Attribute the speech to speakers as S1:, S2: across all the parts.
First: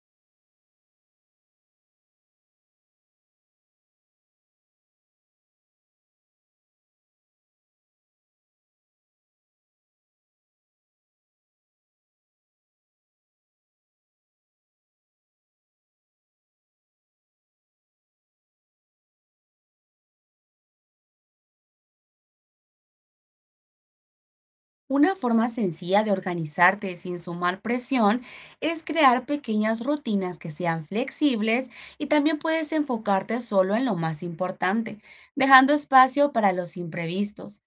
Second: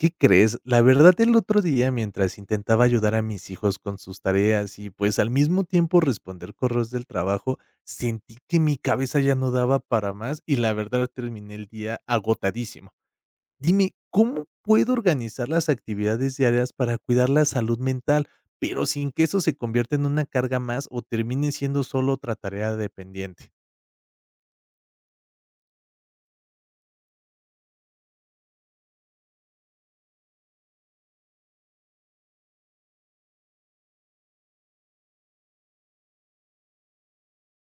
S1: ¿Qué crees? La verdad, el otro día, mientras intentaba ayudar a mis hijos con sus tareas y pues al mismo tiempo responder correos del trabajo, sentí que mi cabeza ya no daba para más y la verdad terminé el día agotadísimo. Dime, ¿cómo puedo organizar las actividades diarias para cuidar la salud mental, pero sin que eso se convierta en una carga más o termine siendo solo otra tarea dependiente?
S2: Una forma sencilla de organizarte sin sumar presión es crear pequeñas rutinas que sean flexibles y también puedes enfocarte solo en lo más importante, dejando espacio para los imprevistos.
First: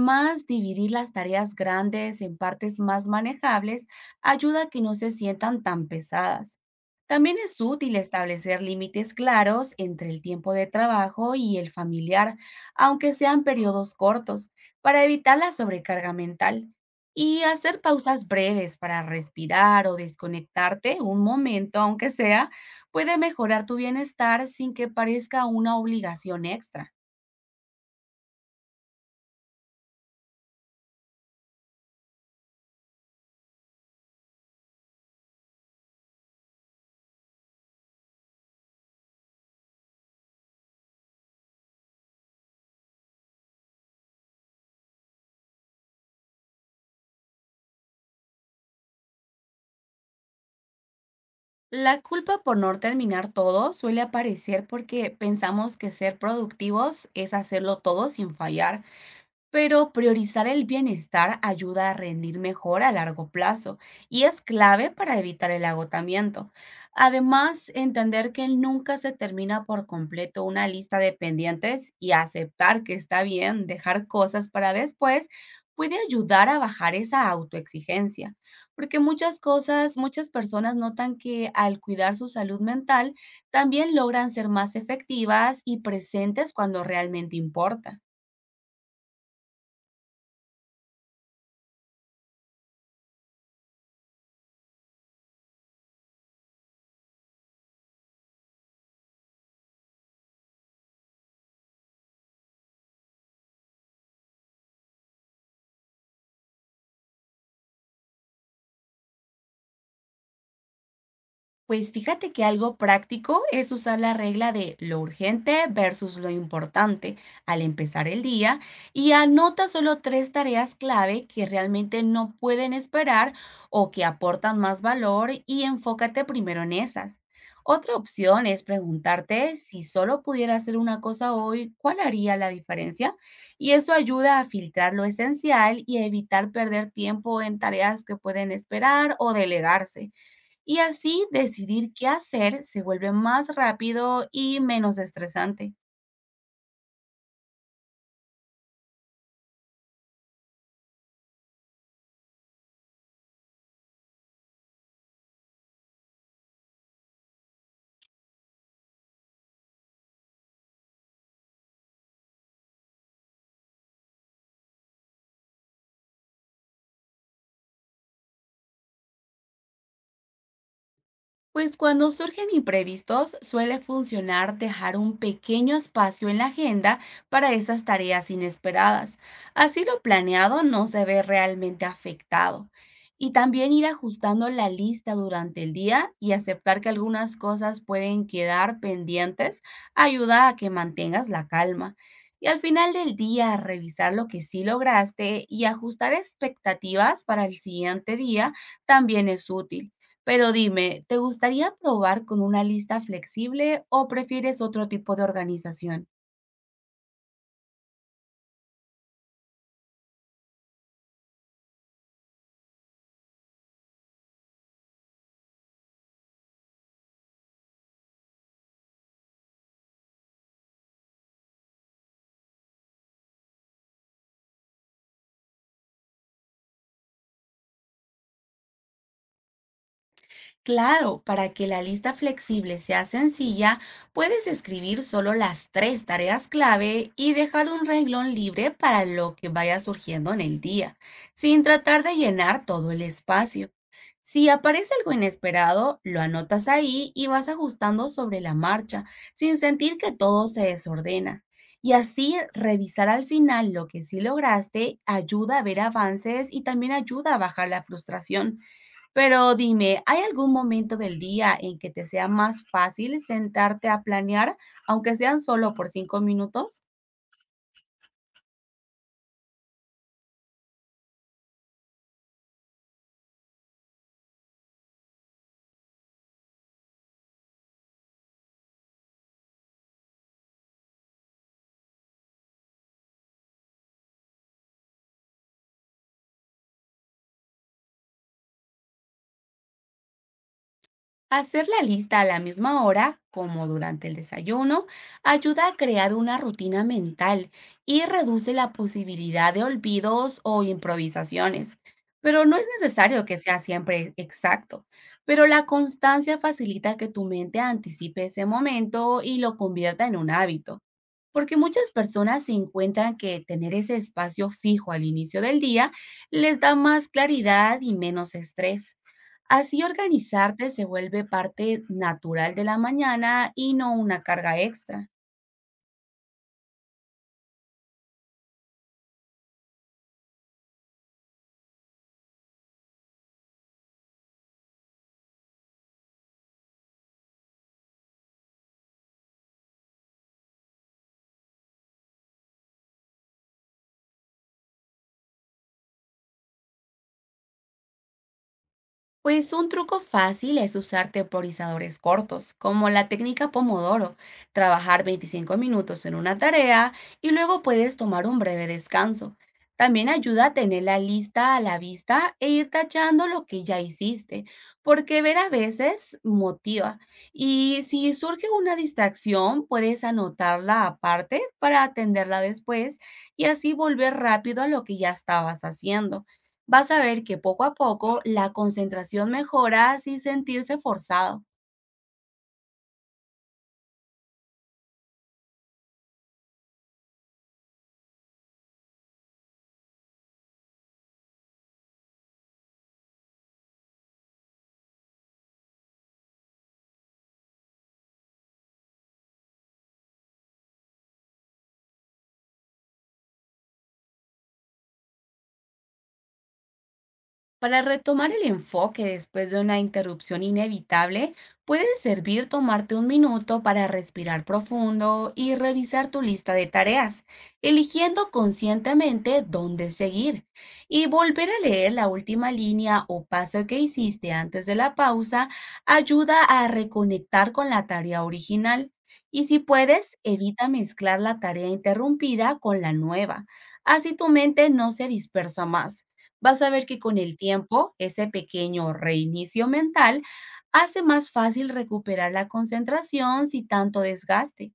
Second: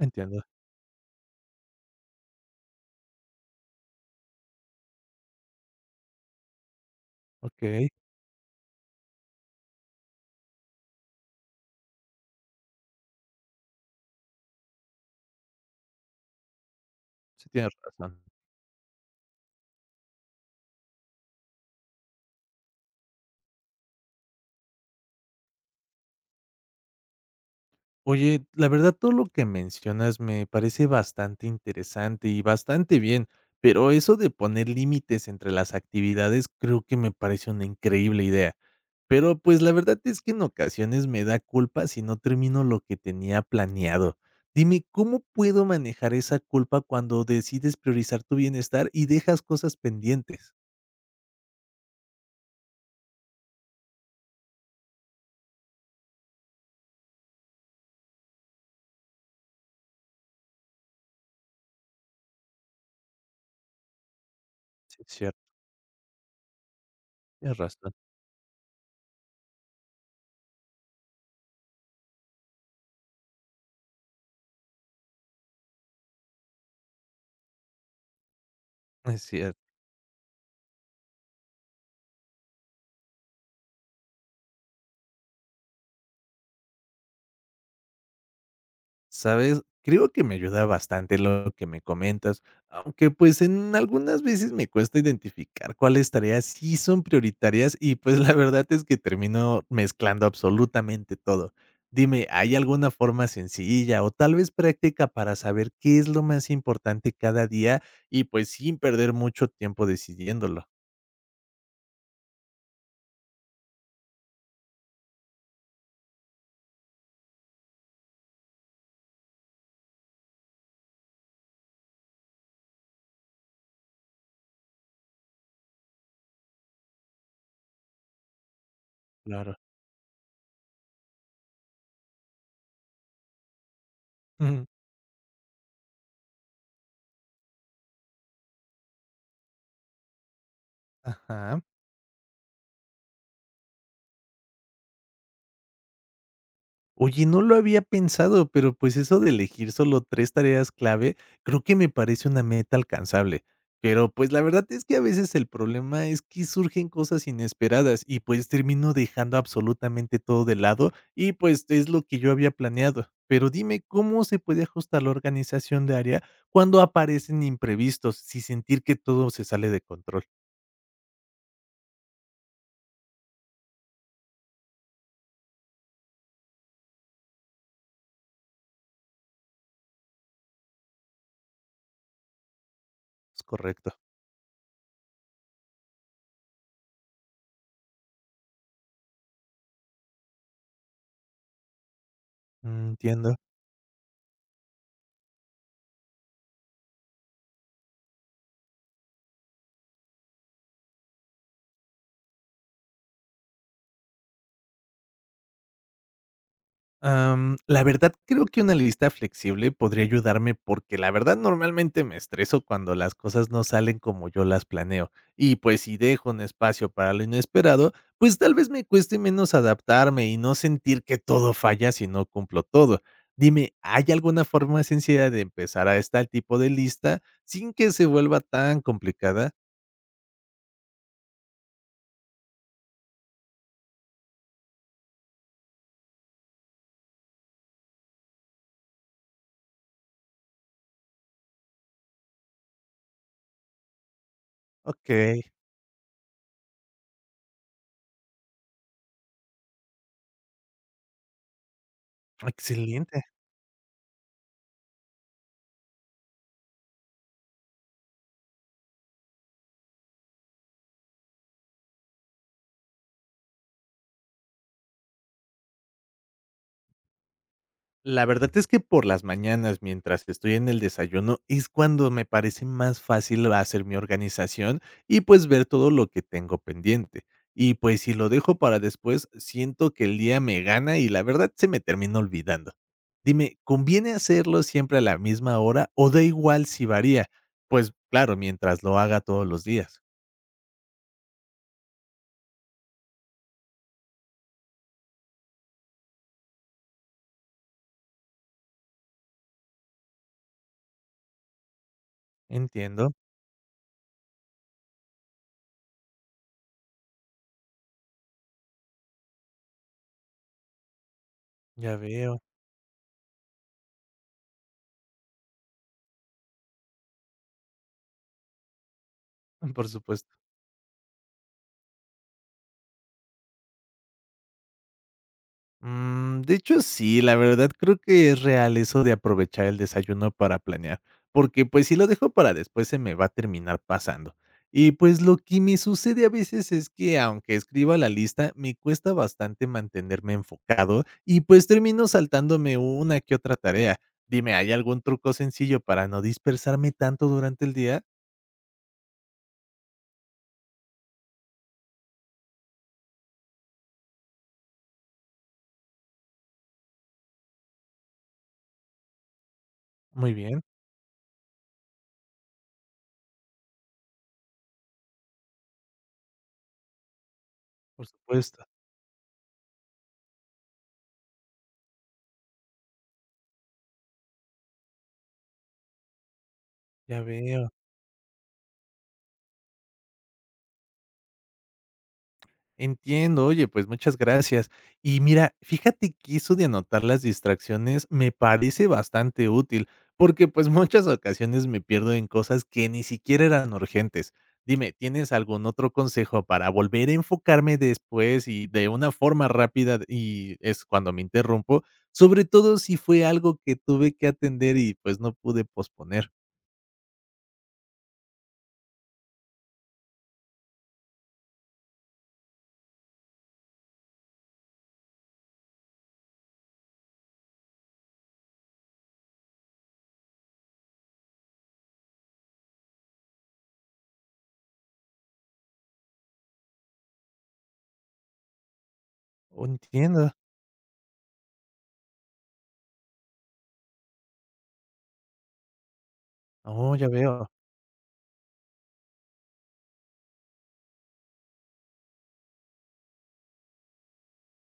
S1: Entiendo.
S2: dividir las tareas grandes en partes más manejables ayuda a que no se sientan tan pesadas. También es
S1: Ok,
S2: útil establecer límites claros entre el tiempo de trabajo y el familiar, aunque sean periodos cortos, para evitar la sobrecarga mental, y
S1: sí tienes
S2: hacer
S1: razón.
S2: pausas breves para respirar o desconectarte un momento, aunque sea, puede mejorar tu bienestar sin que parezca una obligación extra.
S1: Oye, la verdad, todo lo que mencionas me parece bastante interesante y bastante bien, pero eso de poner límites entre las actividades creo que me parece una increíble idea. Pero pues la verdad es que en ocasiones me da culpa si no termino lo que tenía planeado. Dime, ¿cómo puedo manejar esa culpa cuando decides priorizar tu bienestar y dejas cosas pendientes?
S2: La culpa por no terminar todo suele aparecer porque pensamos que ser productivos es hacerlo todo sin fallar. Pero priorizar el bienestar ayuda a rendir mejor a largo plazo y es clave
S1: Sí, es
S2: para
S1: cierto,
S2: evitar el agotamiento.
S1: tienes
S2: Además,
S1: razón.
S2: entender que nunca se termina por completo una lista de pendientes y aceptar que está bien dejar cosas para después puede ayudar a bajar esa autoexigencia, porque
S1: Es cierto.
S2: muchas personas notan que, al cuidar su salud mental, también logran ser más efectivas y presentes cuando realmente importa.
S1: ¿Sabes? Creo que me ayuda bastante lo que me comentas, aunque pues en algunas veces me cuesta identificar cuáles tareas sí son prioritarias y pues la verdad es que termino mezclando absolutamente todo. Dime, ¿hay alguna forma sencilla o tal vez práctica para saber qué es lo más importante cada día y pues sin perder mucho tiempo decidiéndolo?
S2: Pues fíjate que algo práctico es usar la regla de lo urgente versus lo importante al empezar el día, y anota solo tres tareas clave que realmente no pueden esperar o que aportan más valor, y enfócate primero en esas. Otra opción es
S1: Claro.
S2: preguntarte: si solo pudiera hacer una cosa hoy, ¿cuál haría la diferencia? Y eso ayuda a
S1: Ujú.
S2: filtrar lo esencial y a evitar perder tiempo en tareas que pueden esperar o delegarse, y así
S1: Ajá.
S2: decidir qué hacer se vuelve más rápido y menos estresante.
S1: Oye, no lo había pensado, pero pues eso de elegir solo 3 tareas clave, creo que me parece una meta alcanzable. Pero pues la verdad es que a veces el problema es que surgen cosas inesperadas y pues termino dejando absolutamente todo de lado y pues es lo que yo había planeado. Pero dime, ¿cómo se puede ajustar la organización de área cuando aparecen imprevistos sin sentir que todo se sale de control?
S2: Pues cuando surgen imprevistos, suele funcionar dejar un pequeño espacio en la agenda para esas tareas inesperadas. Así lo planeado no se ve realmente afectado. Y
S1: Es
S2: también ir
S1: correcto.
S2: ajustando la lista durante el día y aceptar que algunas cosas pueden quedar pendientes ayuda a que mantengas la calma. Y al
S1: Mm,
S2: final del
S1: entiendo.
S2: día, revisar lo que sí lograste y ajustar expectativas para el siguiente día también es útil. Pero dime, ¿te gustaría probar con una lista flexible o prefieres otro tipo de organización?
S1: La verdad creo que una lista flexible podría ayudarme porque la verdad normalmente me estreso cuando las cosas no salen como yo las planeo. Y pues si dejo un espacio para lo inesperado, pues tal vez me cueste menos adaptarme y no sentir que todo falla si no cumplo todo. Dime, ¿hay alguna forma sencilla de empezar a este tipo de lista sin que se vuelva tan complicada?
S2: Claro, para que la lista flexible sea sencilla, puedes escribir solo las tres tareas clave y dejar un renglón libre para lo que vaya surgiendo en el día, sin tratar de llenar todo el espacio. Si aparece
S1: Ok,
S2: algo inesperado, lo anotas ahí y vas ajustando sobre la marcha, sin sentir que todo se desordena. Y así, revisar
S1: excelente.
S2: al final lo que sí lograste ayuda a ver avances y también ayuda a bajar la frustración. Pero dime, ¿hay algún momento del día en que te sea más fácil sentarte a planear, aunque sean solo por 5 minutos?
S1: La verdad es que por las mañanas, mientras estoy en el desayuno, es cuando me parece más fácil hacer mi organización y pues ver todo lo que tengo pendiente. Y pues si lo dejo para después, siento que el día me gana y la verdad se me termina olvidando. Dime, ¿conviene hacerlo siempre a la misma hora o da igual si varía? Pues claro, mientras lo haga todos los días.
S2: Hacer la lista a la misma hora, como durante el desayuno, ayuda a crear una rutina mental y reduce la posibilidad de olvidos o improvisaciones. Pero no es
S1: Entiendo,
S2: necesario que sea siempre exacto, pero la constancia facilita que tu mente anticipe ese momento y lo convierta en un hábito. Porque muchas
S1: ya veo,
S2: personas se encuentran que tener ese espacio fijo al inicio del día les da más claridad y menos estrés. Así
S1: por supuesto.
S2: organizarte se vuelve parte natural de la mañana y no una carga extra.
S1: De hecho, sí, la verdad creo que es real eso de aprovechar el desayuno para planear, porque pues si lo dejo para después se me va a terminar pasando. Y pues lo que me sucede a veces es que aunque escriba la lista, me cuesta bastante mantenerme enfocado y pues termino saltándome una que otra tarea. Dime, ¿hay algún truco sencillo para no dispersarme tanto durante el día?
S2: Pues un truco fácil es usar temporizadores cortos, como la técnica Pomodoro: trabajar 25 minutos en una tarea y luego puedes tomar un breve descanso. También
S1: Muy
S2: ayuda a
S1: bien,
S2: tener la lista a la vista e ir tachando lo que ya hiciste, porque ver a veces motiva. Y
S1: por
S2: si surge
S1: supuesto,
S2: una distracción, puedes anotarla aparte para atenderla después, y así volver rápido a lo que ya estabas haciendo. Vas a
S1: ya
S2: ver que poco
S1: veo.
S2: a poco la concentración mejora sin sentirse forzado.
S1: Entiendo, oye, pues muchas gracias. Y mira, fíjate que eso de anotar las distracciones me parece bastante útil, porque pues muchas ocasiones me pierdo en cosas que ni siquiera eran urgentes. Dime, ¿tienes algún otro consejo para volver a enfocarme después y de una forma rápida y es cuando me interrumpo? Sobre todo si fue algo que tuve que atender y pues no pude posponer.
S2: Para retomar el enfoque después de una interrupción inevitable, puede servir tomarte un minuto para respirar profundo y revisar tu lista de tareas, eligiendo conscientemente dónde seguir. Y volver a leer la última línea o paso que hiciste antes de la pausa ayuda a reconectar con la tarea original. Y si
S1: Oh,
S2: puedes,
S1: entiendo.
S2: evita mezclar la tarea interrumpida con la nueva. Así tu mente no se dispersa más, vas a ver
S1: Oh,
S2: que
S1: ya
S2: con el
S1: veo.
S2: tiempo ese pequeño reinicio mental hace más fácil recuperar la concentración sin tanto desgaste.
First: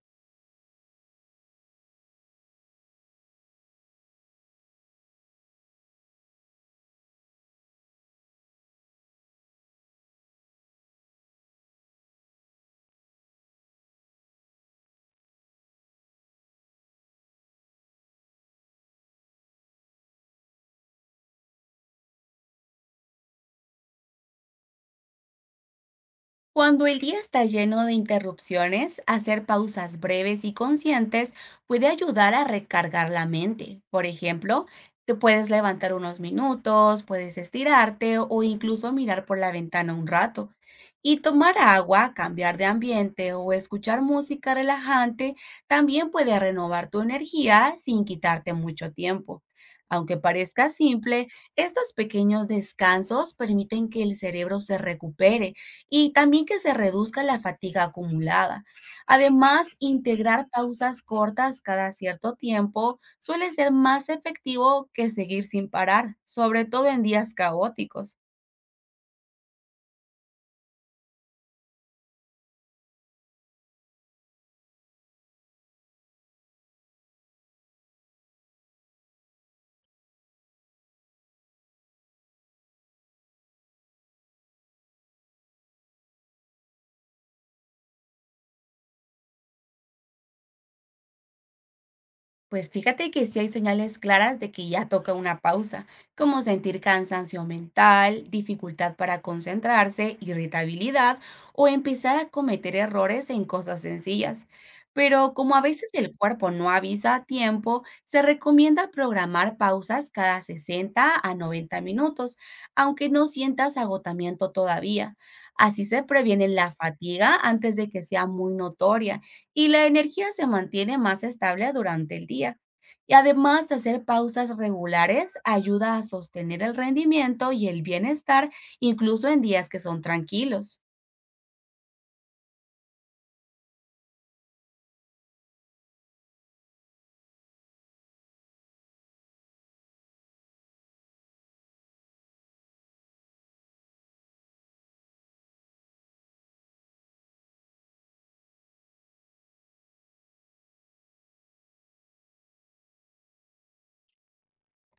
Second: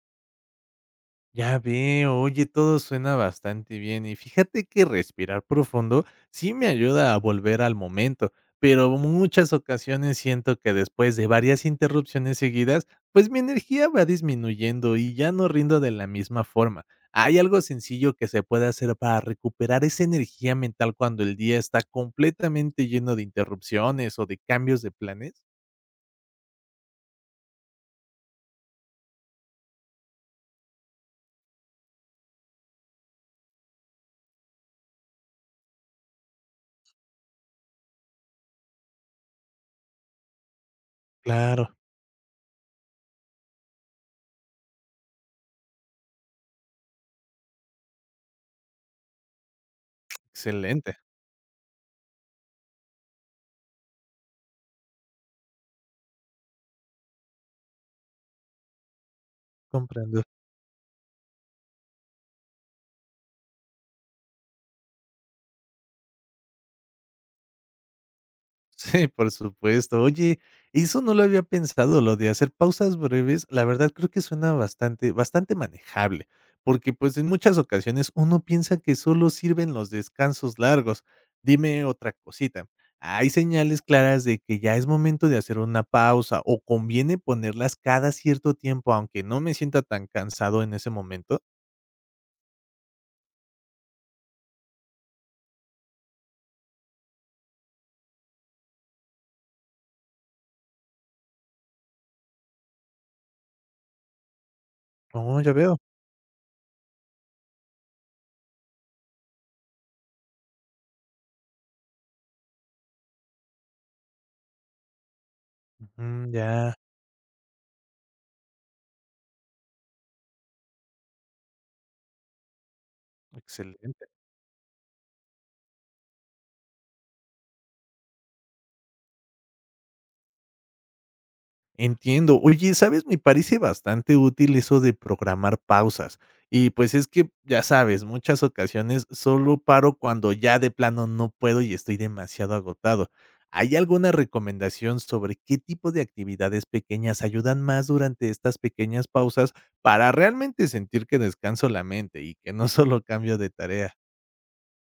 S1: Ya veo, oye, todo suena bastante bien y fíjate que respirar profundo sí me ayuda a volver al momento, pero muchas ocasiones siento que después de varias interrupciones seguidas, pues mi energía va disminuyendo y ya no rindo de la misma forma. ¿Hay algo sencillo que se pueda hacer para recuperar esa energía mental cuando el día está completamente lleno de interrupciones o de cambios de planes?
S2: Cuando el día está lleno de interrupciones, hacer pausas breves y conscientes puede ayudar a recargar la mente. Por ejemplo, te puedes levantar unos minutos, puedes estirarte o incluso mirar por la ventana un rato. Y tomar
S1: Claro,
S2: agua, cambiar de ambiente o escuchar música relajante también puede renovar tu energía sin quitarte mucho tiempo. Aunque parezca
S1: excelente,
S2: simple, estos pequeños descansos permiten que el cerebro se recupere y también que se reduzca la fatiga acumulada. Además,
S1: comprendo.
S2: integrar pausas cortas cada cierto tiempo suele ser más efectivo que seguir sin parar, sobre todo en días caóticos.
S1: Sí, por supuesto. Oye, eso no lo había pensado, lo de hacer pausas breves, la verdad creo que suena bastante, bastante manejable, porque pues en muchas ocasiones uno piensa que solo sirven los descansos largos. Dime otra cosita. ¿Hay señales claras de que ya es momento de hacer una pausa o conviene ponerlas cada cierto tiempo, aunque no me sienta tan cansado en ese momento?
S2: Pues fíjate que sí hay señales claras de que ya toca una pausa, como sentir cansancio mental, dificultad para concentrarse, irritabilidad o empezar a cometer errores en cosas sencillas. Pero
S1: Oh, ya
S2: como a
S1: veo.
S2: veces el cuerpo no avisa a tiempo, se recomienda programar pausas cada 60 a 90 minutos, aunque no sientas agotamiento todavía. Así se
S1: Ujú,
S2: previene la
S1: ya,
S2: fatiga antes de que sea muy notoria y la energía se mantiene más estable durante el día. Y además, hacer
S1: excelente.
S2: pausas regulares ayuda a sostener el rendimiento y el bienestar incluso en días que son tranquilos.
S1: Entiendo. Oye, ¿sabes? Me parece bastante útil eso de programar pausas. Y pues es que, ya sabes, muchas ocasiones solo paro cuando ya de plano no puedo y estoy demasiado agotado. ¿Hay alguna recomendación sobre qué tipo de actividades pequeñas ayudan más durante estas pequeñas pausas para realmente sentir que descanso la mente y que no solo cambio de tarea?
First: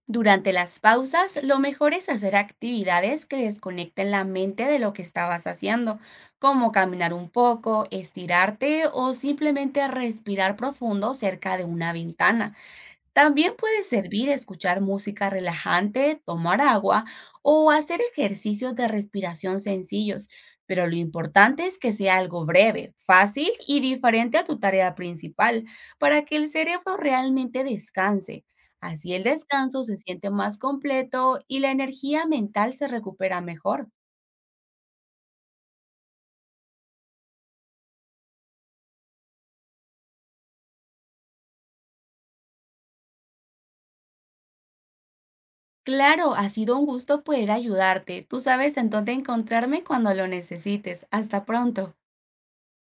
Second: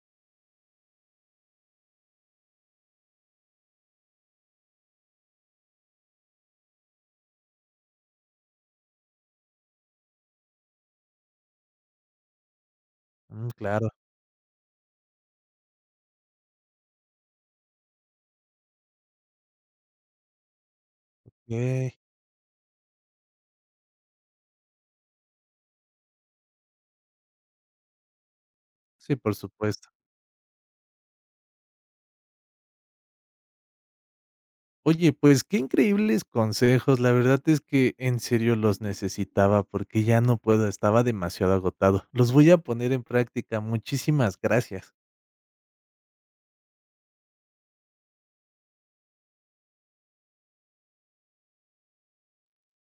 S2: Durante las pausas, lo mejor es hacer actividades que desconecten la mente de lo que estabas haciendo, como caminar un poco, estirarte o simplemente respirar profundo cerca de una ventana.
S1: Mm,
S2: También puede
S1: claro.
S2: servir escuchar música relajante, tomar agua o hacer ejercicios de respiración sencillos, pero lo importante es que
S1: Eh,
S2: sea algo breve, fácil y diferente a tu tarea principal, para que el cerebro realmente descanse. Así
S1: sí,
S2: el
S1: por
S2: descanso
S1: supuesto.
S2: se siente más completo y la energía mental se recupera mejor.
S1: Oye, pues qué increíbles consejos. La verdad es que en serio los necesitaba porque ya no puedo, estaba demasiado agotado. Los voy a poner en práctica. Muchísimas gracias.
S2: Claro, ha sido un gusto poder ayudarte. Tú sabes en dónde encontrarme cuando lo necesites. Hasta pronto.